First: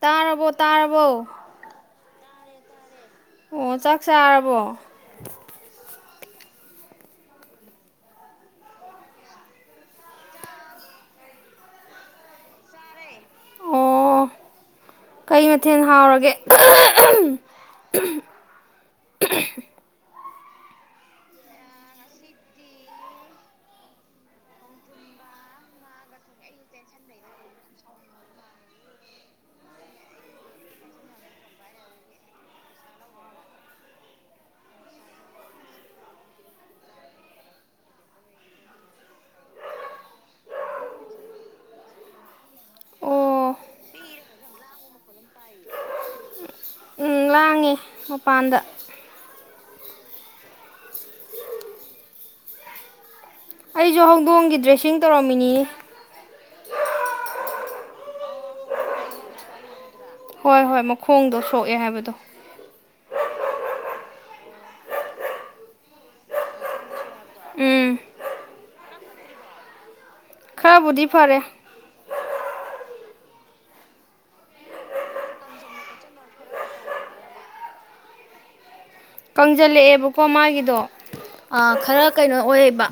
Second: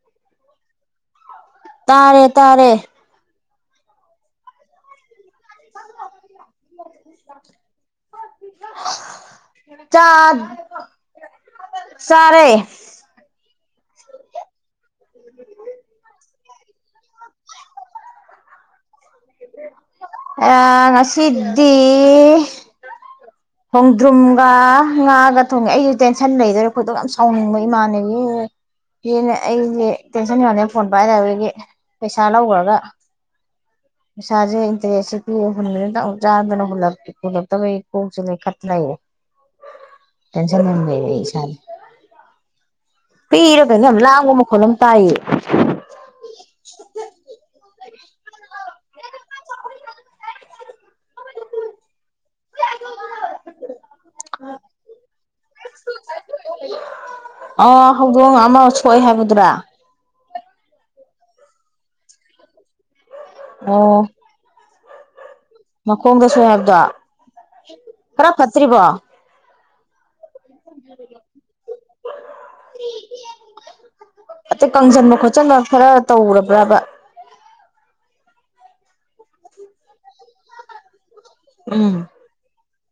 ꯇꯥꯔꯔꯕꯣ ꯇꯥꯔꯔꯕꯣ ꯇꯔꯦ ꯑꯣ ꯆꯥꯛ ꯆꯥꯔꯕꯣ ꯆꯥ ꯆꯔꯦ ꯑꯣ ꯀꯩ ꯃꯊꯦꯜ ꯍꯥꯎꯔꯒꯦ ꯎꯝ [unintelligible] ꯑ ꯉ ꯁꯤꯗꯤ ꯍꯣꯡꯗ꯭ꯔꯨꯝꯒ ꯉꯥꯒ ꯊꯣꯡꯉꯦ ꯑꯩꯁꯨ ꯇꯦꯟꯁꯟ ꯂꯩꯗꯣꯏꯔꯥ ꯈꯣꯏꯗꯛ ꯌꯥꯝ ꯁꯥꯎꯅꯤꯡꯕ ꯏꯃꯥꯟꯅꯕꯤ ꯍꯅꯦ ꯑꯩꯁꯦ ꯇꯦꯟꯁꯟ ꯌꯂꯦ ꯐꯣꯟ ꯄꯥꯏꯔꯗꯒꯤ ꯄꯩꯁꯥ ꯂꯧꯈ꯭ꯔꯒ ꯄꯩꯁꯥꯁꯦ ꯏꯟꯇꯔꯦꯁꯁꯦ ꯄꯤꯔ ꯍꯨꯟꯕꯗꯨ ꯆꯥꯗꯅ ꯍꯨꯜꯂꯛꯇꯕꯒꯤ ꯀꯣꯛꯁꯨꯦ ꯂꯩ ꯂꯩꯔ ꯇꯦꯟꯁꯟ ꯂꯩꯔ ꯏꯁꯥꯥꯁ ꯑꯣ ꯄꯤꯔꯒꯅ ꯌꯥꯝ ꯂꯥꯡꯕ ꯃꯈꯣꯜ ꯑꯃ ꯇꯥꯏꯌꯦ ꯎ ꯂꯥꯡꯉꯦ ꯃꯄꯥꯟꯗ [unintelligible] ꯑꯩꯁꯨ ꯍꯧꯗꯣꯡꯒꯤ ꯗ꯭ꯔꯦꯁꯤꯡ ꯇꯧꯔꯝꯃꯤꯅꯤ ꯑ ꯍꯧꯗꯣꯡ ꯑꯃ ꯁꯣꯏ ꯍꯥꯏꯕꯗ꯭ꯔꯥ ꯍꯣꯏ ꯍꯣꯏ ꯃꯈꯣꯡꯗꯣ ꯁꯣꯛꯑꯦ ꯍꯥꯏꯕꯗꯣ ꯑꯣ ꯃꯈꯣꯡꯗ ꯁ ꯍꯥꯏꯕꯗꯣ ꯎꯝ ꯈꯔ ꯐꯠꯇ꯭ꯔꯤꯕꯣ ꯈꯔꯕꯨꯗꯤ ꯐꯔꯦ ꯑꯇꯩ ꯀꯪꯁꯤꯟꯕ ꯈꯣꯠꯆꯟꯕ ꯈꯔ ꯇꯧꯔꯕ꯭ꯔꯕ ꯀꯪꯁꯤꯜꯂꯛꯑꯦꯕꯀꯣ ꯃꯥꯒꯤꯗꯣ ꯑ ꯎꯝ ꯈꯔ ꯀꯩꯅꯣ ꯑꯣꯏꯌꯦꯕ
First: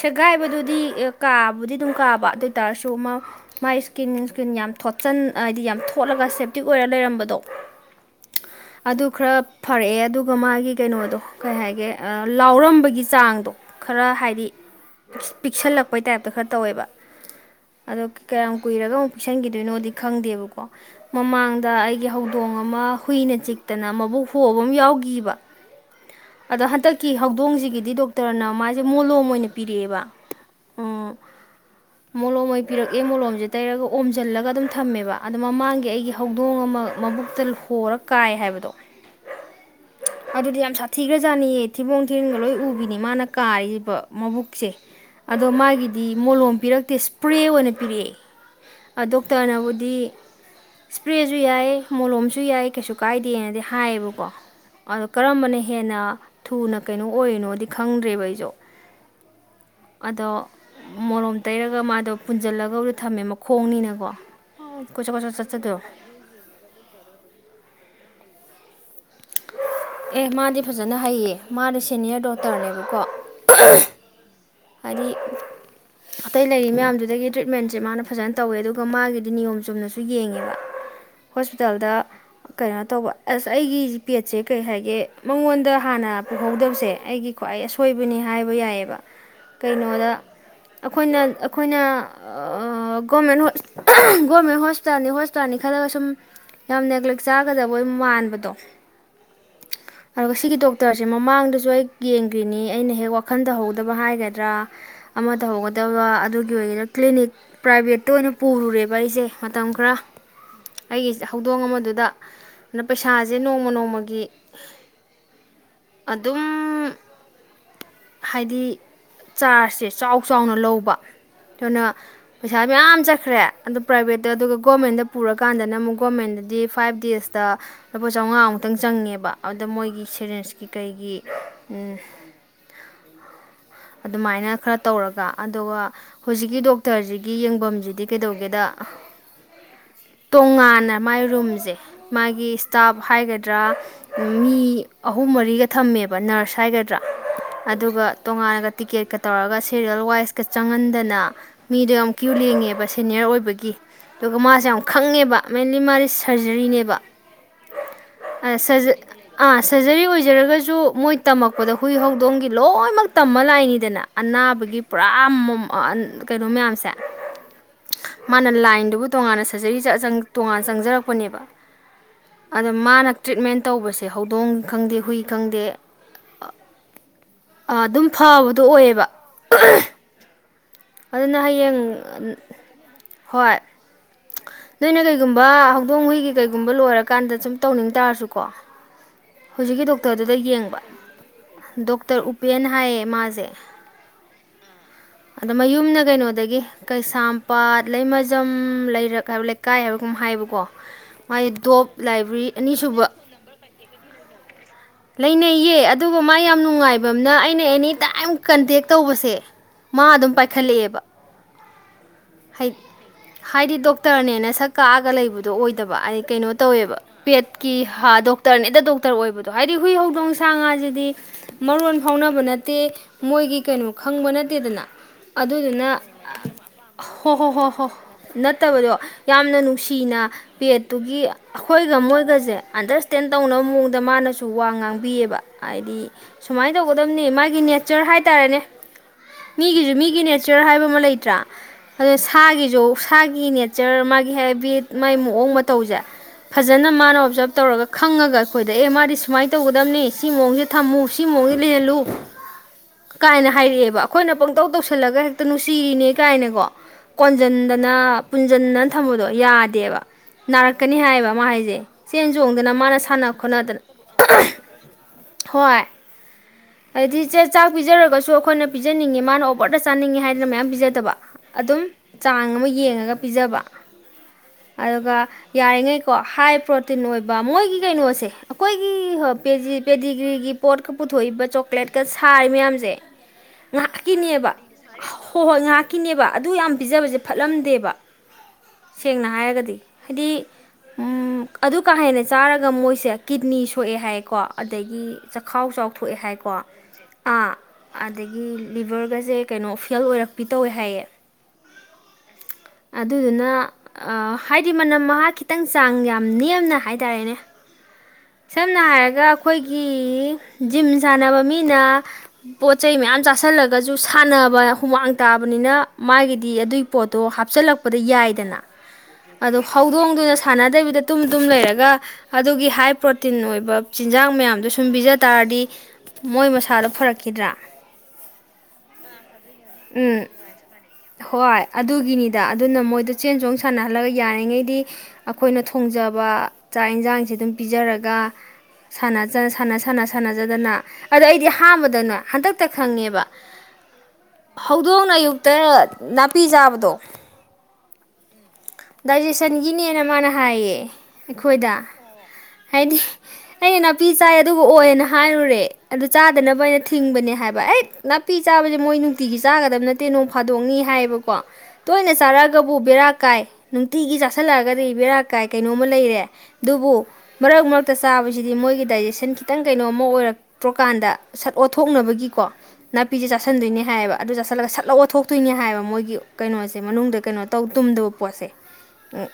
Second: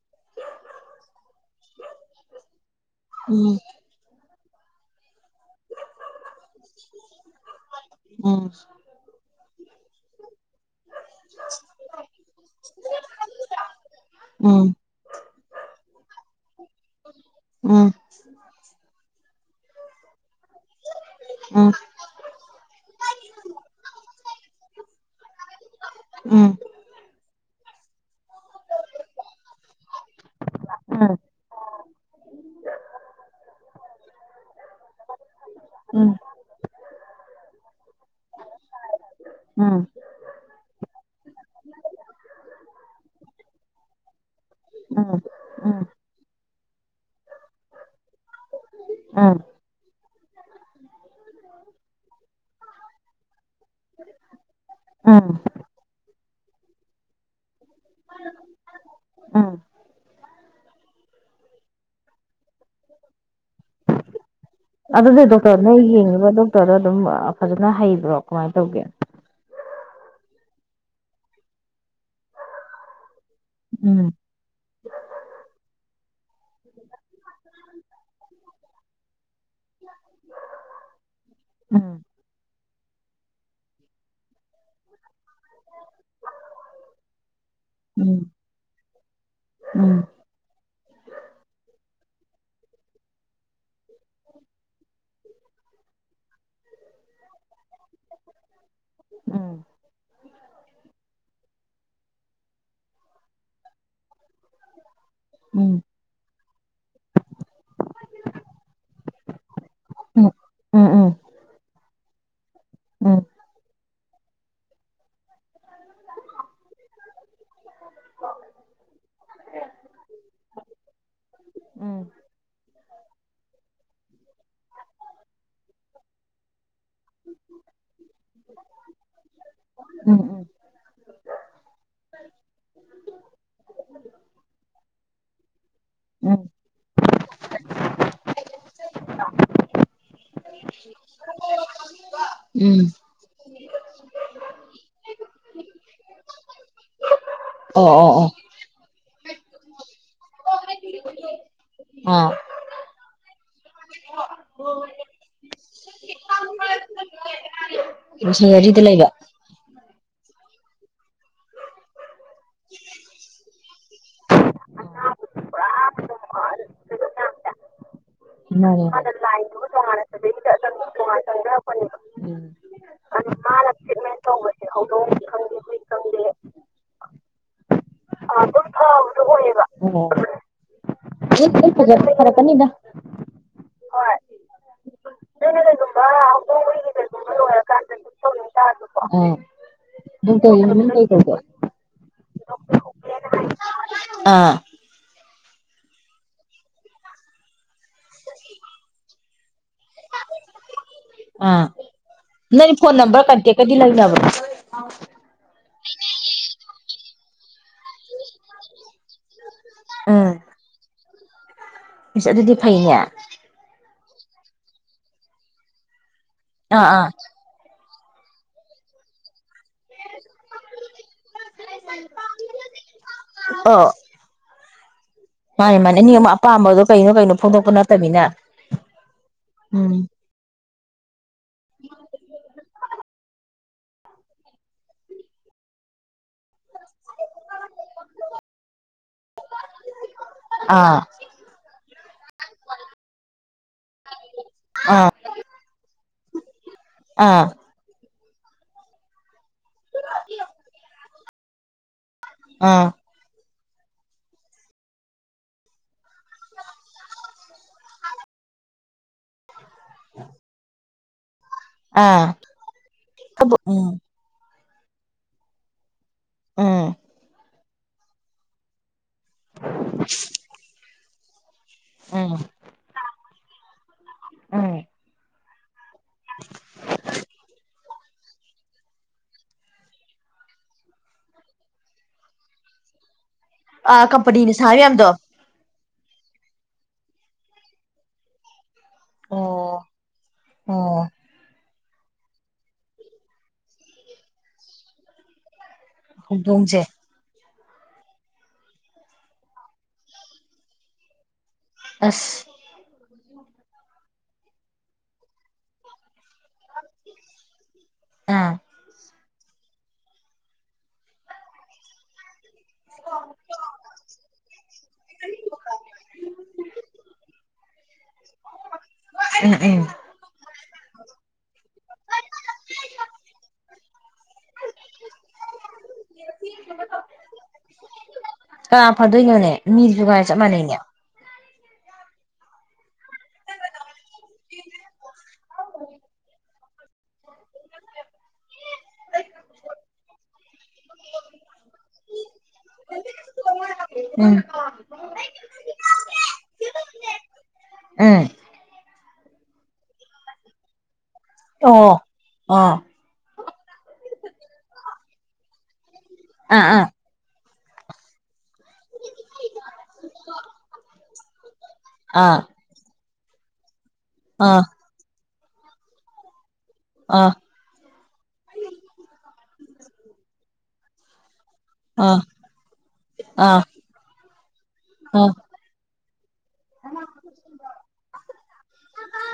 ꯁꯦꯒꯥꯏꯕꯗꯨꯗꯤ ꯀꯥꯕꯨꯗꯤ ꯑꯗꯨꯝ ꯀꯥꯕ ꯑꯗꯨ ꯇꯥꯔꯁꯨ ꯎꯝ ꯃꯥꯏ ꯏꯁꯀꯤꯟ ꯁ꯭ꯀꯨꯟ ꯌꯥꯝ ꯊꯣꯠꯆꯤꯟ ꯍꯥꯏꯗꯤ ꯌꯥꯝ ꯊꯣꯠꯂꯒ ꯁꯦꯞꯇꯤ ꯑꯣꯏꯔ ꯂꯩꯔꯝꯕꯗꯣ ꯎꯝ ꯑꯗꯨ ꯈꯔ ꯐꯔꯛꯑꯦ ꯑꯗꯨꯒ ꯑꯗꯨꯒ ꯃꯥꯒꯤ ꯀꯩꯅꯣꯗꯣ ꯀꯩ ꯍꯥꯏꯒꯦ ꯂꯥꯎꯔꯝꯕꯒꯤ ꯆꯥꯡꯗꯣ ꯈꯔ ꯍꯥꯏꯗꯤ ꯄꯤꯛꯁꯜꯂꯛꯄꯩ ꯇꯥꯏꯞꯇ ꯈꯔ ꯇꯧꯋꯦꯕ ꯎꯝ ꯎꯝ ꯑꯗꯣ ꯀꯌꯥꯝ ꯀꯨꯏꯔꯒ ꯑꯃꯨꯛ ꯀꯣꯏꯁꯟꯈꯤꯗꯣꯏꯅꯣꯗꯤ ꯈꯪꯗꯦꯕ ꯎꯝ ꯃꯃꯥꯡꯗ ꯑꯩꯒꯤ ꯍꯧꯗꯣꯡ ꯑꯃ ꯍꯨꯏꯅ ꯆꯤꯛꯇꯅ ꯃꯕꯨꯛ ꯄꯣꯕ ꯑꯃ ꯌꯥꯎꯈꯤꯕ ꯎꯝ ꯑꯗꯣ ꯍꯟꯗꯛꯀꯤ ꯍꯧꯗꯣꯡꯁꯤ ꯒꯤꯗꯤ ꯗꯣꯛꯇꯔꯅ ꯃꯥꯁꯦ ꯃꯣꯂꯣꯝ ꯑꯣꯏꯅ ꯄꯤꯔꯛꯑꯦꯕ ꯎꯝ ꯃꯣꯂꯣꯝꯈꯣꯏ ꯄꯤꯔꯛꯑꯦ ꯃꯣꯂꯣꯝꯁꯦ ꯇꯩꯔꯒ ꯑꯣꯝꯁꯤꯜꯂꯒ ꯑꯗꯨꯝ ꯊꯝꯃꯦꯕ ꯑꯗꯣ ꯃꯃꯥꯡꯒꯤ ꯑꯩꯒꯤ ꯍꯧꯗꯣꯡ ꯑꯃ ꯃꯕꯨꯛꯇ ꯍꯣꯔ ꯀꯥꯏ ꯍꯥꯏꯕꯗꯣ ꯎꯝ ꯑꯗꯨꯗꯤ ꯌꯥꯝ ꯁꯥꯊꯤꯈ꯭ꯔꯖꯥꯠꯅꯤꯌꯦ ꯊꯤꯕꯣꯡ ꯊꯤꯔꯟꯒ ꯂꯣꯏ ꯎꯕꯤꯅꯤ ꯃꯥꯅ ꯀꯥꯔꯤꯁꯤꯕ ꯃꯕꯨꯛ ꯁꯦ ꯑꯗꯣ ꯃꯥꯒꯤꯗꯤ ꯃꯣꯂꯣꯝ ꯄꯤꯔꯛꯇꯦ ꯁꯄ꯭ꯔꯦ ꯑꯣꯏꯅ ꯄꯤꯔꯛꯑꯦ ꯎꯝ ꯎꯝ ꯗꯣꯛꯇꯔꯅꯕꯨꯗꯤ ꯁꯄ꯭ꯔꯦꯁꯨ ꯌꯥꯏ ꯃꯣꯂꯣꯝꯁꯨ ꯌꯥꯏ ꯀꯩꯁꯨ ꯀꯥꯏꯗꯦꯅꯗꯤ ꯍꯥꯏꯌꯦꯕꯀ ꯀꯣ ꯑꯣ ꯎꯝ ꯀꯔꯝꯕꯅ ꯍꯦꯟꯅ ꯊꯨꯅ ꯀꯩꯅꯣ ꯑꯣꯏꯅꯣꯗꯤ ꯈꯪꯗ꯭ꯔꯦꯕ ꯑꯩꯁꯨ ꯎꯝ ꯑꯗꯣ ꯃꯣꯔꯣꯝ ꯇꯩꯔꯒ ꯃꯥꯗꯣ ꯄꯨꯟꯁꯤꯜꯂꯒꯕꯨꯔ ꯊꯝꯃꯦ ꯃꯈ ꯑꯗꯨꯗꯤ ꯗꯣꯛꯇꯔ ꯆꯠꯆꯗꯣꯏꯔꯣ ꯅꯣꯏ ꯌꯦꯡꯉꯤꯕ ꯗꯣꯛꯇꯔꯗ ꯑꯗꯨꯝ ꯐꯖꯅ ꯍꯩꯕ꯭ꯔꯣ ꯀꯃꯥꯏꯅ ꯇꯧꯒꯦ ꯑꯦ ꯃꯥꯗꯤ ꯐꯖꯅ ꯍꯩꯌꯦ ꯃꯥꯗꯤ ꯁꯦꯅꯤꯌꯔ ꯗꯣꯛꯇꯔꯅꯦꯕꯀꯣ ꯎꯝ ꯍꯥꯏꯗꯤ ꯑꯇꯩ ꯂꯩꯔꯤ ꯃꯌꯥꯝꯗꯨꯗꯒꯤ ꯇ꯭ꯔꯤꯠꯃꯦꯟꯁꯦ ꯃꯥꯅ ꯐꯖꯅ ꯇꯧꯋꯦ ꯑꯗꯨꯒ ꯃꯥꯒꯤꯗꯤ ꯅꯤꯌꯣꯝ ꯆꯨꯝꯅꯁꯨ ꯌꯦꯡꯉꯦꯕ ꯎꯝ ꯍꯣꯁꯄꯤꯇꯥꯜꯗ ꯀꯩꯅꯣ ꯇꯧꯕ ꯑꯁ ꯑꯩꯒꯤ ꯄꯦꯠꯁꯦ ꯀꯩ ꯍꯥꯏꯒꯦ ꯃꯉꯣꯟꯗ ꯍꯥꯟꯅ ꯄꯨꯍꯧꯗꯕꯁꯦ ꯑꯩꯒꯤ ꯈ꯭ꯋꯥꯏ ꯑꯁꯣꯏꯕꯅꯤ ꯎꯝ ꯍꯥꯏꯕ ꯌꯥꯏꯑꯕ ꯎꯝ ꯀꯩꯅꯣꯗ ꯑꯩꯈꯣꯏꯅ ꯑꯩꯈꯣꯏꯅ ꯍꯣꯚꯦꯔꯅꯃꯦꯟꯠ ꯍꯣꯁꯣꯏꯇꯥꯜ ꯒꯣꯚꯦꯔꯅꯃꯦꯟꯠ ꯍꯣꯁꯣꯏꯇꯜꯅꯤ ꯍꯤꯁꯣꯏꯇꯜꯅꯤ ꯈꯂꯒ ꯌꯥꯝ ꯉꯒꯣꯔꯀꯔ ꯆꯇꯒꯗ ꯃꯟꯕꯗꯣ ꯎꯝ ꯑꯗꯣ ꯁꯤꯒꯤ ꯗꯣꯆꯣꯔ ꯁꯦ ꯃꯪꯗꯁꯨ ꯁꯨ ꯍꯦꯛ ꯌꯦꯡꯗ꯭ꯔꯤꯅꯤ ꯑꯩꯅ ꯍꯦꯛ ꯋꯥꯈꯟ ꯇꯧꯍꯧꯗꯕ ꯍꯥꯏꯒ ꯇ꯭ꯔꯥ ꯑꯃ ꯎꯝ ꯇꯧꯍꯧꯒꯗꯕ ꯑꯗꯨꯒꯤ ꯑꯣꯏꯒꯦꯔ ꯀ꯭ꯂꯤꯅꯤꯛ ꯄ꯭ꯔꯥꯏꯕꯦꯠꯇ ꯑꯣꯏꯅ ꯄꯨꯔꯨꯔꯦꯕ ꯑꯩꯁꯦ ꯃꯇꯝ ꯈꯔ ꯎꯝ ꯎꯝ ꯎꯝ ꯑꯩꯒꯤ ꯎꯝ ꯍꯧꯗꯣꯡ ꯑꯃꯗꯨꯗ ꯑꯗꯨ ꯄꯩꯁꯥꯁꯦ ꯅꯣꯡꯃ ꯅꯣꯡꯃꯒꯤ ꯑꯗꯨꯝ ꯍꯥꯏꯗꯤ ꯆꯥꯔꯖꯁꯦ ꯆꯥꯎ ꯆꯥꯎꯅ ꯂꯧꯕ ꯎꯝ [unintelligible] ꯄꯩꯁꯥ ꯃꯌꯥꯝ ꯆꯠꯈ꯭ꯔꯦ ꯑꯗꯨꯗꯣ ꯄ꯭ꯔꯥꯏꯚꯦꯠꯇ ꯑꯗꯨꯒ ꯒꯣꯔꯃꯦꯟꯗ ꯄꯨꯔꯀꯥꯟꯗꯅ ꯑꯃꯨꯛ ꯒꯣꯔꯃꯦꯟꯗꯗꯤ ꯐꯥꯏꯚ ꯗꯦꯖꯇ ꯂꯨꯄꯥ ꯆꯥꯝꯃꯉꯥꯃꯨꯛꯇꯪ ꯆꯪꯉꯦꯕ ꯑꯗꯨꯗ ꯃꯣꯏꯒꯤ ꯎꯝ ꯎꯝ ꯁꯦꯔꯦꯟꯁꯀꯤ ꯀꯩꯒꯤ ꯎꯝ ꯑꯗꯨꯃꯥꯏꯅ ꯈꯔ ꯇꯧꯔꯒ ꯑꯗꯨꯒ ꯎꯝ ꯍꯧꯖꯤꯛꯀꯤ ꯗꯣꯛꯇꯔꯁꯤꯒꯤ ꯌꯦꯡꯐꯝꯁꯤꯗꯤ ꯀꯩꯗꯧꯒꯦꯗ ꯇꯣꯉꯥꯟꯅ ꯃꯥꯏ ꯔꯨꯝꯁꯦ ꯃꯥꯒꯤ ꯎꯝ ꯏꯁꯇꯥꯞ ꯍꯥꯏꯒꯗꯤ ꯒꯗ꯭ꯔꯥ ꯃꯤ ꯑꯍꯨꯝ ꯃꯔꯤꯒ ꯊꯝꯃꯦꯕ ꯅꯔꯁ ꯍꯥꯏꯒꯗ꯭ꯔꯥ ꯑꯣ ꯑꯗꯨꯒ ꯑꯣ ꯑꯣ ꯇꯣꯉꯥꯟꯅꯒ ꯇꯤꯀꯦꯠꯀ ꯇꯧꯔꯒ ꯁꯦꯔꯤꯌꯦꯜ ꯋꯥꯏꯁꯀ ꯆꯪꯍꯟꯗꯅ ꯃꯤꯗꯣ ꯌꯥꯝ ꯀ꯭ꯌꯨ ꯑꯥ ꯂꯦꯡꯉꯦꯕ ꯁꯦꯅꯤꯌꯔ ꯑꯣꯏꯕꯒꯤ ꯑꯗꯨꯒ ꯃꯥꯁꯨꯦ ꯌꯥꯝ ꯈꯪꯉꯦꯕ ꯃꯦꯟꯂꯤ ꯃꯥꯗꯤ ꯁꯔꯖꯔꯤꯅꯦꯕ ꯁꯨꯗꯔꯤꯗ ꯂꯩꯕ ꯑꯥ ꯁꯔꯖꯔꯤ ꯑꯣꯏꯖꯔꯒꯁꯨ ꯃꯣꯏ ꯇꯝꯃꯛꯄꯗ ꯍꯨꯏ ꯍꯧꯗꯣꯡꯒꯤ ꯂꯣꯏꯅꯃꯛ ꯇꯝꯃ ꯂꯥꯛꯏ ꯀꯩꯅꯣ ꯃꯌꯥꯝꯁꯦ ꯃꯥꯅ ꯃꯥꯅꯦ ꯂꯥꯏꯟꯗꯨꯕꯨ ꯃꯥꯅꯦ ꯇꯣꯉꯥꯟꯅ ꯁꯔꯖꯔꯤ ꯇꯣꯉꯥꯟꯅ ꯆꯪꯖꯔꯛꯄꯅꯦꯕ ꯑꯗꯣ ꯃꯥꯅ ꯇ꯭ꯔꯤꯠꯃꯦꯟ ꯇꯧꯕꯁꯦ ꯍꯧꯗꯣꯡ ꯈꯪꯗꯦ ꯍꯨꯏ ꯈꯪꯗꯦ ꯑ ꯑꯗꯨꯝ ꯐꯥꯎꯕ ꯑꯗꯨꯣ ꯑꯣꯏꯌꯦꯕ ꯑꯣ ꯑꯗꯨꯅ ꯑꯩ ꯍꯌꯦꯡ ꯐꯖ ꯐꯔꯛꯀꯅꯤꯗ ꯍꯣꯏ ꯅꯣꯏꯅ ꯀꯩꯒꯨꯝꯕ ꯍꯧꯗꯣꯡ ꯍꯨꯏꯒꯤ ꯀꯩꯒꯨꯝꯕ ꯂꯣꯏꯔꯀꯥꯟꯗ ꯁꯨꯝ ꯇꯧꯅꯤꯡ ꯇꯥꯔꯁꯨꯀꯣ ꯑꯥ ꯍꯧꯖꯤꯛꯀꯤ ꯗꯣꯛꯇꯔꯗꯨꯗ ꯑꯗꯨꯝ ꯇꯧ ꯌꯦꯡꯕ ꯃꯃꯤꯡ ꯀꯩ ꯀꯧꯒꯦ ꯗꯣꯛꯇꯔ ꯎ ꯄꯅ ꯍꯥꯏꯌꯦ ꯃꯥꯁꯦ ꯑꯥ ꯑꯗ ꯃꯌꯨꯝꯅ ꯀꯩꯅꯣꯗꯒꯤ ꯀꯩꯁꯥꯝꯄꯥꯠ ꯂꯩꯃꯖꯝ ꯂꯩꯔꯛ ꯀꯥꯏ ꯀꯥꯏ ꯍꯥꯏꯕꯒꯨꯝ ꯍꯥꯏꯕꯀꯣ ꯃꯥꯒꯤ ꯑꯥ ꯇꯣꯞ ꯂꯥꯏꯕ꯭ꯔꯦꯔꯤ ꯅꯪ ꯐꯣꯟ ꯑꯅꯤꯁꯨꯕ ꯅꯝꯕꯔ ꯀꯟꯇꯦꯛꯀꯗꯤ ꯂꯩꯅꯕ꯭ꯔꯣ ꯂꯩꯅꯩꯌꯦ ꯑꯗꯨꯕꯨ ꯃꯥ ꯌꯥꯝ ꯅꯨꯡꯉꯥꯏ ꯑꯦꯕꯝꯅ ꯑꯩꯅ ꯑꯦꯅꯤ ꯇꯥꯏꯝ ꯀꯟꯇꯦꯛ ꯇꯧꯕꯁꯦ ꯃꯥ ꯑꯗꯨꯝ ꯄꯥꯏꯈꯠꯂꯛꯑꯦꯕ ꯁ ꯑꯗꯨꯗꯤ ꯐꯩꯅꯦ ꯇꯔꯅꯦꯅ ꯁꯛ ꯀꯥꯛꯑꯒ ꯂꯩꯕꯗꯣ ꯑꯣꯏꯗꯕ ꯑꯩ ꯀꯩꯅꯣ ꯇꯧꯋꯦꯕ ꯑꯥ ꯄꯦꯠꯀꯤ ꯍꯥ ꯗꯣꯛꯇꯔꯅꯦꯗ ꯗꯣꯛꯇꯔ ꯑꯣꯏꯕꯗꯣ ꯑꯗꯣ ꯍꯥꯏꯗꯤ ꯍꯨꯏ ꯍꯧꯗꯣꯡ ꯁꯥ ꯉꯥꯁꯤꯗꯤ ꯃꯔꯣꯟ ꯐꯥꯎꯅꯕ ꯅꯠꯇꯦ ꯃꯣꯏꯒꯤ ꯀꯩꯅꯣ ꯑꯣ ꯈꯪꯕ ꯅꯠꯇꯦꯗꯅ ꯃꯥꯅꯦ ꯃꯥꯅꯦ ꯑꯗꯨꯗꯨꯅ ꯑꯅꯤ ꯑꯃ ꯑꯄꯥꯝꯕꯗꯣ ꯀꯩꯅꯣ ꯍꯣ ꯀꯩꯅꯣ ꯍꯣꯏ ꯍꯣꯏ ꯐꯣꯡꯗꯣꯛꯄ ꯍꯣꯏꯣꯏ ꯅꯠꯇꯕꯅꯤꯅ ꯅꯠꯇꯕꯗꯣ ꯌꯥꯝꯅ ꯎꯝ ꯅꯨꯡꯁꯤꯅ ꯄꯦꯠꯇꯨꯒꯤ ꯑꯩꯈꯣꯏꯒ ꯃꯣꯏꯒꯁꯦ ꯑꯟꯗꯔꯁꯇꯦꯟ ꯇꯧꯅꯕ ꯗ ꯃꯥꯅ ꯁꯨ ꯋꯥ ꯉꯥꯡꯕꯤꯌꯦꯕ ꯍꯥꯏꯗꯤ ꯁꯨꯃꯥꯏꯅ ꯇꯧꯒꯗꯕꯅꯤ ꯃꯥꯒꯤ ꯅꯦꯆꯔ ꯍꯥꯏꯇꯥꯔꯦꯅꯦ ꯃꯤꯒꯤꯁꯨ ꯃꯤꯒꯤ ꯅꯦꯆꯔ ꯍꯥꯏꯕ ꯑꯃ ꯑꯥ ꯂꯩꯇ꯭ꯔꯥ ꯑꯗꯨꯣ ꯁꯥꯒꯤꯁꯨ ꯁꯥꯒꯤ ꯇꯤꯆꯔ ꯃꯥꯒꯤ ꯍꯦꯕꯤꯠ ꯑꯥ ꯃꯒꯤ ꯃꯑꯣꯡ ꯃꯇꯧꯁꯦ ꯐꯖꯅ ꯃꯥꯅ ꯑꯥ ꯑꯣꯞꯖꯥꯕ ꯇꯧꯔꯒ ꯈꯪꯉꯒ ꯑꯩꯈꯣꯏꯗ ꯑꯦ ꯃꯥꯗꯤ ꯎꯗꯗꯝꯅꯦ ꯏꯁꯁꯤ ꯃꯑꯣꯁꯦꯥ ꯃꯨ ꯄꯃꯣꯒꯤ ꯂꯩ ꯂꯣ ꯑꯥ ꯍꯥꯏꯔꯛꯑꯦꯕ ꯑꯩꯈꯣꯏꯅ ꯄꯪꯇꯧ ꯇꯧꯁꯜꯂꯒ ꯍꯦꯛꯇ ꯅꯨꯡꯁꯤꯔꯤꯅꯦ ꯀꯥꯏꯅꯀꯣ ꯀꯣꯟꯖꯟꯗꯅ ꯄꯨꯟꯁꯤꯗꯅ ꯊꯝꯕꯗꯣ ꯌꯥꯗꯦ ꯗꯦꯕ ꯅꯔ ꯅꯤ ꯍꯥꯏꯕ ꯑꯃ ꯍꯥꯏꯁꯦ ꯁꯦ ꯑꯥ ꯆꯦꯟ ꯆꯣꯡꯗꯅ ꯃꯥꯅ ꯁꯥꯟꯅ ꯎꯝ ꯈꯣꯠꯅꯗꯅ ꯍꯣꯏ ꯎꯝ ꯑꯗꯤ ꯆ ꯆꯥꯛ ꯄꯤꯖꯔꯒꯁꯨ ꯑꯩꯈꯣꯏꯅ ꯄꯤ ꯄꯤꯖꯅꯤꯡꯉꯦ ꯃꯥꯅ ꯑꯣꯕꯔꯗ ꯆꯥꯅꯤꯡꯉꯦ ꯍꯥꯏꯗꯅ ꯃꯌꯥꯝ ꯄꯤꯖꯗꯕ ꯑꯗꯨꯝ ꯎꯝ ꯆꯥꯡ ꯑꯃ ꯌꯦꯡꯉꯒ ꯄꯤꯖꯕ ꯎꯝ ꯑꯗꯨꯒ ꯌꯥꯔꯤꯉꯩ ꯀꯣ ꯍꯥꯏ ꯄ꯭ꯔꯣꯇꯤꯟ ꯑꯣꯏꯕ ꯃꯣꯏꯒꯤ ꯀꯩꯅꯣꯁꯦ ꯑꯩꯈꯣꯏꯒꯤ ꯄꯦꯗꯤꯒ꯭ꯔꯤꯒꯤ ꯄꯣꯠꯀ ꯄꯨꯊꯣꯛꯏꯕ ꯆꯣꯀ꯭ꯂꯦꯠꯀ ꯁꯥꯔꯤ ꯃꯌꯥꯝꯁꯦ ꯑ ꯉꯍꯥꯛꯀꯤꯅꯦꯕ ꯀꯝꯄꯅꯤꯅ ꯁꯥ ꯃꯌꯥꯝꯗꯣ ꯍꯣꯣꯏ ꯍꯣꯏ ꯉꯥꯏꯍꯥꯛꯀꯤꯅꯦꯕ ꯑꯗꯨ ꯌꯥꯝ ꯄꯤꯖꯕꯁꯦ ꯐꯠꯂꯝꯗꯦꯕ ꯁꯦꯡꯅ ꯍꯥꯏꯔꯒꯗꯤ ꯑꯣ ꯍꯥꯏꯗꯤ ꯑꯣ ꯑꯗꯨ ꯀꯥ ꯍꯦꯟꯅ ꯆꯥꯔꯒ ꯃꯣꯏꯁꯦ ꯀꯤꯗꯅꯤ ꯁꯣꯛꯑꯦ ꯍꯥꯏꯀꯣ ꯑꯗꯒꯤ ꯆꯈꯥꯎ ꯆ ꯊꯣꯛꯑꯦ ꯍꯥꯏꯀꯣ ꯍꯧꯗꯣꯡꯁꯦ ꯑꯥ ꯑꯗꯒꯤ ꯂꯤꯚꯔꯒꯁꯦ ꯀꯩꯅꯣ ꯐꯦꯜ ꯑꯣꯏꯔꯛꯄꯤ ꯇꯧꯋꯦ ꯍꯥꯏꯌꯦ ꯑꯁ ꯑꯗꯨꯗꯨꯅ ꯍꯥꯏꯗꯤ ꯃꯅꯝ ꯃꯍ ꯈꯤꯇꯪ ꯆꯥꯡ ꯌꯥꯝ ꯅꯦꯝꯅ ꯍꯥꯏꯇꯥꯔꯦꯅꯦ ꯑꯥ ꯁꯝꯅ ꯍꯥꯏꯑꯒ ꯑꯩꯈꯣꯏꯒꯤ ꯖꯤꯝ ꯁꯥꯟꯅꯕ ꯃꯤꯅ ꯄꯣꯠ ꯆꯩꯩ ꯃꯌꯥꯝ ꯆꯥꯥꯁꯜꯂꯒꯁꯨ ꯁꯥꯟꯅꯕ ꯍꯨꯃꯥꯡ ꯇꯥꯕꯅꯤꯅ ꯃꯥꯒꯤꯗꯤ ꯑꯗꯨꯒꯤ ꯄꯣꯠꯇꯣ ꯍꯥꯞꯆꯤꯜꯂꯛꯄꯗ ꯌꯥꯏꯗꯅ ꯑ ꯎꯝ ꯎꯝ ꯍꯧꯗꯣꯡꯗꯨꯗ ꯁꯥꯟꯅꯗꯕꯤꯗ ꯇꯨꯝ ꯇꯨꯝ ꯂꯩꯔꯒ ꯑꯗꯨꯒꯤ ꯍꯥꯏ ꯄ꯭ꯔꯣꯇꯤꯟ ꯑꯣꯏꯕ ꯆꯤꯟꯖꯥꯛ ꯃꯌꯥꯝꯗꯣ ꯁꯨꯝ ꯄꯤꯖ ꯇꯥꯔꯗꯤ ꯃꯣꯏ ꯃꯁꯥꯗꯣ ꯐꯔꯛꯈꯤꯗ꯭ꯔꯥ ꯀꯥ ꯐꯥꯗꯣꯏꯅꯣꯅꯦ ꯃꯤꯗꯨꯁꯨ ꯎꯝ ꯀꯥꯏ ꯆꯞ ꯃꯥꯟꯅꯩꯅꯦ ꯍꯣꯏ ꯑꯗꯨꯒꯤꯅꯤꯗ ꯑꯗꯨꯅ ꯃꯣꯏꯗ ꯆꯦꯟ ꯆꯣꯡ ꯁꯥꯟꯅꯍꯜꯂꯒ ꯌꯥꯔꯤꯉꯩꯗꯤ ꯑꯩꯈꯣꯏꯅ ꯊꯣꯡꯖꯕ ꯆꯥꯛ ꯌꯦꯟꯁꯥꯡꯁꯤꯦ ꯑꯗꯨꯝ ꯄꯤꯖꯔꯒ ꯥꯟ ꯁꯥꯟꯅꯖꯗꯅ ꯑꯗꯣ ꯑꯩꯗꯤ ꯑꯍꯥꯟꯕꯗꯅꯣ ꯍꯟꯗꯛꯇ ꯈꯪꯉꯦꯕ ꯎꯝ ꯍꯧꯗꯣꯡꯅ ꯑꯌꯨꯛꯇ ꯅꯥꯄꯤ ꯆꯥꯕꯗꯣ ꯎꯝ ꯗꯥꯏꯖꯦꯁꯟꯒꯤꯅꯦꯅ ꯃꯥꯅ ꯍꯥꯏꯌꯦ ꯑꯩꯈꯣꯏꯗ ꯑꯣ ꯑꯥ ꯍꯥꯏꯗꯤ ꯑꯩꯅ ꯅꯥꯄꯤ ꯆꯥꯏ ꯑꯗꯨꯕꯨ ꯑꯣꯏꯌꯦꯅ ꯍꯥꯏꯥꯏꯨꯔꯦ ꯑꯗꯨ ꯆꯥꯗꯅꯕ ꯑꯩꯅ ꯑꯥ ꯊꯤꯡꯕꯅꯦ ꯍꯥꯏꯕ ꯅ ꯄꯤ ꯆꯥꯕꯁꯦ ꯃꯣꯏ ꯅꯨꯡꯇꯤꯒꯤ ꯆꯥꯒꯗꯕ ꯅꯠꯇꯦ ꯅꯣꯡ ꯐꯥꯗꯣꯛꯅꯤ ꯍꯥꯏꯌꯦꯕ ꯋꯥ ꯇꯣꯏꯅ ꯑꯥ ꯆꯥꯔꯛꯑꯒꯕꯨ ꯕꯦꯔꯥꯛ ꯀꯥꯏ ꯅꯨꯡꯇꯤꯒꯤ ꯑꯥ ꯆꯥꯁꯤꯜꯂꯛꯑꯒꯗꯤ ꯦꯔꯥꯛ ꯀꯥꯏ ꯀꯩꯅꯣꯝꯃ ꯂꯩꯔꯦ ꯗꯨꯕꯨ ꯑꯥ ꯃꯔꯛ ꯃꯔꯛꯇ ꯆꯥꯕꯁꯤꯗꯤ ꯃꯒꯤ ꯗꯥꯏꯖꯦꯁꯟ ꯊꯟ ꯈꯤꯇꯪ ꯀꯩꯅꯣꯝ ꯑꯣꯏꯔꯛꯇ꯭ꯔꯣ ꯀꯥꯟꯗ ꯁꯠ ꯑꯥ ꯑꯣꯠꯊꯣꯛꯅꯕꯒꯤꯀꯣ ꯅꯥꯄꯤꯁꯦ ꯑꯥ ꯑꯥ ꯆꯥꯥꯁꯟꯗꯣꯏꯅꯦ ꯍꯥꯏꯌꯦꯕ ꯑꯗꯨ ꯆꯥꯥꯁꯜꯂꯒ ꯁꯠꯂ ꯑꯥ ꯑꯣꯠꯊꯣꯛꯇꯣꯏꯅꯦ ꯍꯥꯏꯕ ꯃꯣꯏꯒꯤ ꯀꯩꯅꯣꯁꯦ ꯃꯅꯨꯡꯗ ꯀꯩꯅꯣ ꯇꯧ ꯇꯨꯝꯗꯕ ꯄꯣꯠꯁꯦ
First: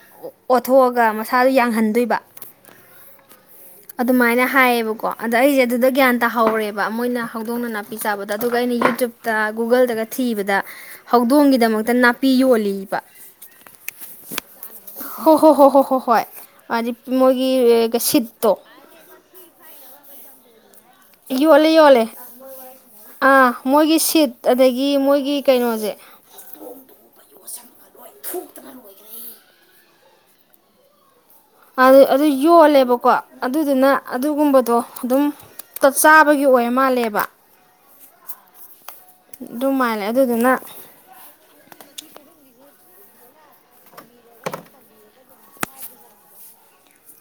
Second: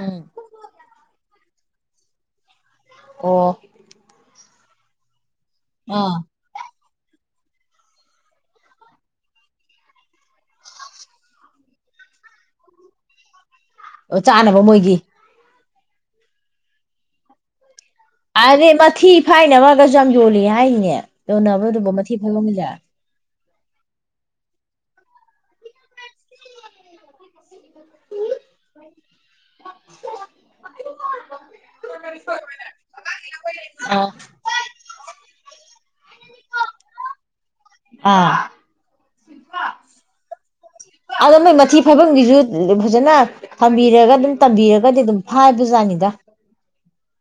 ꯎꯝ ꯑꯣꯠꯊꯣꯛꯑꯒ ꯊꯜ ꯌꯥꯡꯍꯟꯗꯣꯏꯕ ꯑꯣ ꯑꯗꯨꯃꯥꯏꯅ ꯍꯥꯏꯌꯦꯕꯀꯣ ꯑꯗꯣ ꯑꯩꯁꯦ ꯑꯗꯨꯗ ꯑꯥ ꯒ꯭ꯌꯥꯟ ꯇꯥꯍꯧꯔꯦꯕ ꯑꯃꯣꯏꯅ ꯍꯧꯗꯣꯡꯅ ꯅꯥꯄꯤ ꯆꯥꯕꯗꯣ ꯑꯗꯨꯒ ꯑꯩꯅ ꯌꯨꯇꯕꯇ ꯒꯨꯒꯜꯗꯒ ꯊꯤꯕꯗ ꯍꯧꯗꯣꯡꯒꯤꯗꯃꯛꯇ ꯅꯥꯄꯤ ꯌꯣꯜꯂꯤꯕ ꯑꯣ ꯆꯥꯅꯕ ꯃꯣꯏꯒꯤ ꯑ ꯃꯣꯏ [unintelligible] ꯑꯦ ꯃꯊꯤ ꯐꯥꯏꯅꯕꯒꯁꯨ ꯌꯥꯝ ꯌꯣꯜꯂꯤ ꯍꯥꯏꯅꯦ ꯌꯣꯜꯂꯦ ꯌꯣꯟꯅꯕꯗꯨꯕꯨ ꯌꯣꯜꯂꯦ ꯃꯊꯤ ꯐꯪꯝꯁꯦ ꯑꯥ ꯃꯣꯏꯒꯤ ꯁꯤꯠ ꯑꯗꯒꯤ ꯃꯣꯏꯒꯤ ꯀꯩꯅꯣꯁꯦ ꯂꯣꯏ ꯊꯣꯛꯣꯛꯇ ꯉꯥꯟ ꯂꯣꯏꯒꯅꯤ ꯑꯗꯨ ꯌꯣꯜꯂꯦꯕꯀꯣ ꯑꯗꯨꯗꯨꯅ ꯑꯥ ꯑꯗꯨꯒꯨꯝꯕꯗꯣ ꯑꯗꯨꯝ ꯞ ꯆꯥꯕꯒꯤ ꯑꯣꯏ ꯃꯥꯜꯂꯦꯕ ꯑꯥ ꯑꯗꯨ ꯃꯥꯥꯏꯂꯦ ꯑꯗꯨꯗꯨꯅ ꯑꯗ ꯅꯣꯏ ꯃꯊꯤ ꯐꯥꯏꯕꯒꯤꯁꯨ ꯐꯖꯅ ꯊꯝꯕꯤꯔꯒ ꯑꯗꯨꯝ ꯇꯝꯕꯤꯔꯒꯗꯤ ꯑꯗꯨꯝ ꯐꯥꯕꯖꯥꯠꯅꯤꯗ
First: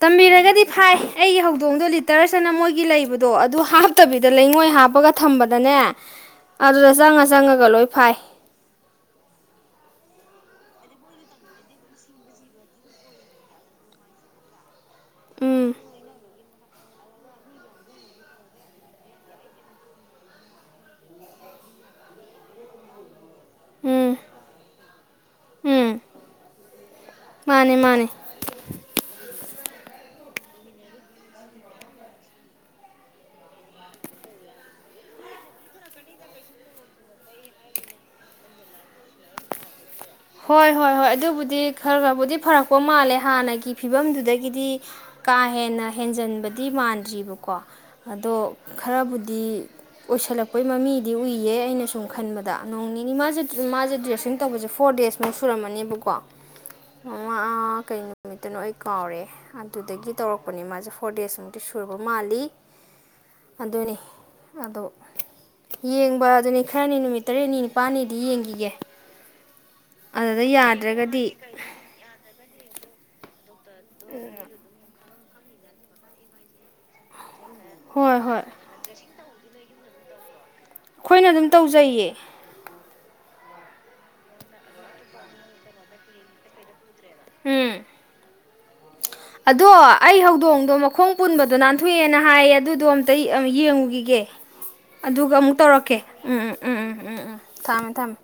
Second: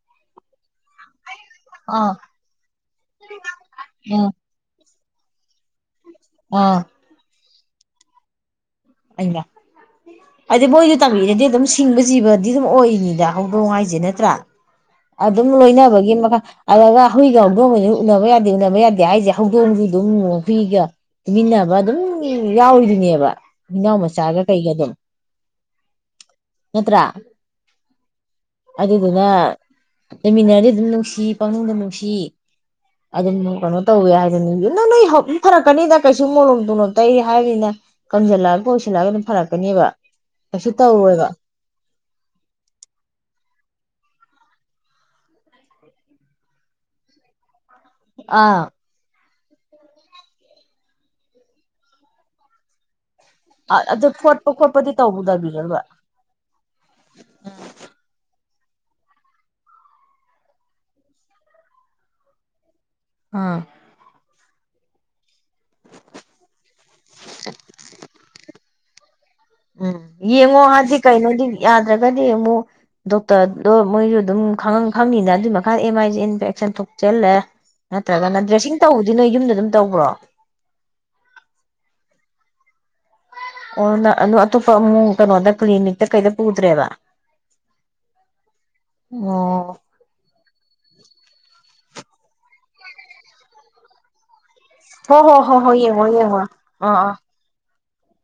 ꯇꯝꯕꯤꯔꯒꯗꯤ ꯐꯥꯏ ꯑꯩꯒꯤ ꯍꯧꯗꯣꯡꯗꯣ ꯑꯥ ꯂꯤꯇꯔꯁꯤꯅ ꯃꯣꯏꯒꯤ ꯂꯩꯕꯗꯣ ꯑꯗꯨ ꯍꯥꯞꯇꯕꯤꯗ ꯎꯝ ꯂꯩꯉꯣꯏ ꯍꯥꯞꯄꯒ ꯊꯝꯕꯗꯅꯦ ꯑ ꯑꯥ ꯔꯁꯥꯉꯁꯥꯡꯉ ꯒꯂꯣꯏ ꯐꯥꯏ ꯑꯩꯅ ꯍꯥꯏꯗꯤ ꯃꯣꯏꯗ ꯇꯝꯕꯤꯔꯗꯤ ꯑꯗꯨꯝ ꯁꯤꯡꯕ ꯖꯤꯕꯗꯤ ꯑꯗꯨꯝ ꯑꯣꯏꯏꯅꯤꯗ ꯍꯧꯗꯣꯡ ꯍꯥꯏꯁꯦ ꯅꯠꯇ꯭ꯔꯥ ꯑꯗꯨꯝ ꯎꯝ ꯂꯣꯏꯅꯕꯒꯤ ꯃꯈꯜ ꯑꯗꯨꯒ ꯍꯨꯏꯒ ꯍꯧꯗꯣꯡꯒ ꯎꯅꯕ ꯌꯥꯗꯦ ꯎꯅꯕ ꯌꯥꯗꯦ ꯍꯥꯏꯁꯦ ꯍꯧꯗꯣꯡꯁꯨ ꯑꯗꯨꯝ ꯍꯨꯏꯒ ꯇꯨꯃꯤꯟꯅꯕ ꯑꯗꯨꯝ ꯌꯥꯎꯔꯤꯔꯤꯅꯦꯕ ꯍꯅꯥꯎ ꯎꯝ ꯃꯆꯥꯒ ꯀꯩꯒ ꯑꯗꯨꯝ ꯎꯝ ꯅꯠꯇ꯭ꯔꯥ ꯃꯥꯅꯦ ꯃꯥꯅꯦ ꯑꯗꯨꯗꯨꯅ ꯂꯩꯃꯤꯟꯅꯔꯗꯤ ꯑꯗꯨꯝ ꯅꯨꯡꯁꯤ ꯄꯛꯅꯨꯡꯗ ꯅꯨꯡꯁꯤ ꯑꯗꯨꯝ ꯀꯩꯅꯣ ꯇꯧꯋꯦ ꯍꯥꯏꯗꯅꯤ ꯅꯪ ꯅꯣꯏ ꯐꯔꯛꯀꯅꯤꯗ ꯀꯩꯁꯨ ꯃꯣꯂꯣꯝ ꯇꯨꯂꯣꯝ ꯇꯩ ꯍꯥꯏꯕꯅꯤꯅ ꯀꯝꯁꯤꯜꯂꯛꯑꯒ ꯀꯣꯏꯁꯤꯜꯂꯒ ꯑꯗꯨꯝ ꯐꯔꯛꯀꯅꯦꯕ ꯀꯩꯁꯨ ꯍꯣꯏ ꯍꯣꯏ ꯍꯣꯏ ꯇꯧꯔꯣꯏꯕ ꯑꯗꯨꯕꯨꯗꯤ ꯈꯔ ꯈꯔꯕꯨꯗꯤ ꯐꯔꯛꯄ ꯃꯥꯜꯂꯦ ꯍꯥꯟꯅꯒꯤ ꯐꯤꯕꯝꯗꯨꯗꯒꯤꯗꯤ ꯀꯥ ꯍꯦꯟꯅ ꯍꯦꯟꯖꯟꯕꯗꯤ ꯃꯥꯟꯗ꯭ꯔꯤꯕꯀꯣ ꯑꯗꯣ ꯑꯥ ꯈꯔꯕꯨ ꯗꯤ ꯑꯣꯏꯁꯤꯜꯂꯛꯄꯩ ꯃꯃꯤꯗꯤ ꯎꯏꯌꯦ ꯑꯩꯅ ꯁꯨꯝ ꯈꯟꯕꯗ ꯑ ꯃꯥꯁꯦ ꯃꯥꯁꯦ ꯑꯗꯨ ꯗ꯭ꯔꯦꯁꯁꯤꯡ ꯐꯣꯠꯄ ꯇꯧꯕꯁꯦ ꯈꯣꯠꯄꯗꯤ ꯐꯣꯔ ꯗꯦꯁ ꯅꯣꯡ ꯇꯧꯕꯗꯕꯤꯔꯕ ꯁꯨꯔꯝꯃꯅꯦꯕꯀꯣ ꯃꯉꯥ ꯀꯩ ꯅꯨꯃꯤ ꯇꯅ ꯑꯩ ꯀꯥꯎꯔꯦ ꯑꯗꯨꯗꯒꯤ ꯇꯧꯔꯛꯄꯅꯤ ꯃꯥꯁꯦ ꯐꯣꯔ ꯗꯦꯖꯃꯨꯛꯇꯤ ꯁꯨꯔꯕ ꯃꯥꯜꯂꯤ ꯑꯥ ꯑꯗꯨꯅꯦ ꯑꯗꯣ ꯌꯦꯡꯕ ꯑꯗꯨꯅꯤ ꯈꯔꯅꯤ ꯅꯨꯃꯤꯠ ꯇꯔꯦꯠꯅꯤ ꯅꯤꯄꯥꯜꯅꯤꯗꯤ ꯌꯦꯡꯈꯤꯒꯦ ꯎꯝ ꯑꯗꯨꯗ ꯌꯦꯡꯉꯣ ꯍꯥꯏꯁꯤ ꯌꯥꯗ꯭ꯔꯒꯗꯤ ꯀꯩꯅꯣꯗꯤ ꯌꯥꯗ꯭ꯔꯒꯗꯤ ꯌꯦꯡꯉꯣ ꯗꯣꯇꯥ ꯑꯗꯣ ꯃꯣꯏꯁꯨ ꯑꯗꯨꯝ ꯈꯪꯅꯤꯅ ꯑꯗꯨꯏ ꯃꯈꯥꯗ ꯑꯦꯝ ꯑꯥꯏ ꯏꯟꯐꯦꯛꯁꯟ ꯊꯣꯛꯆꯜꯂꯦ ꯍꯣꯏ ꯅꯠꯇ꯭ꯔꯒ ꯅ ꯍꯣꯏ ꯗ꯭ꯔꯦꯁꯤ ꯇꯧ ꯑꯗꯨ ꯅꯣꯏ ꯌꯨꯝꯗ ꯑꯗꯨꯝ ꯇꯧꯕ꯭ꯔꯣ ꯑꯩꯈꯣꯏꯅ ꯑꯗꯨꯝ ꯇꯧꯖꯩꯌꯦ ꯑꯣ ꯑꯇꯣꯞꯄ ꯑꯃꯨꯛ ꯀꯩꯅꯣꯗ ꯀ꯭ꯂꯤꯅꯤꯛꯇ ꯀꯩꯗ ꯄꯨꯗ꯭ꯔꯦꯕ ꯎꯝ ꯑꯗꯣ ꯑꯣ ꯑꯩ ꯍꯧꯗꯣꯡꯗꯣ ꯃꯈꯣꯡ ꯄꯨꯟꯕꯗꯨꯣ ꯅ ꯊꯣꯛꯑꯦꯅ ꯍꯥꯏꯌꯦ ꯑꯗꯨꯗꯣ ꯑꯝꯇ ꯌꯦꯡꯉꯨꯈꯤꯒꯦ ꯍꯣ ꯑꯗꯨꯒ ꯍꯣ ꯍꯣ ꯑꯃꯨꯛ ꯍꯣꯏ ꯇꯧꯔꯛꯀꯦ ꯌꯦꯡꯉꯣ ꯎꯝ ꯌꯦꯡꯉꯣ ꯎꯝ ꯎꯝ ꯑꯥ ꯎꯝ ꯑꯥ ꯎꯝ ꯎꯝ ꯊꯝꯃꯦ ꯊꯝꯃꯦ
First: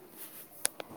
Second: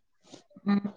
ꯎꯝ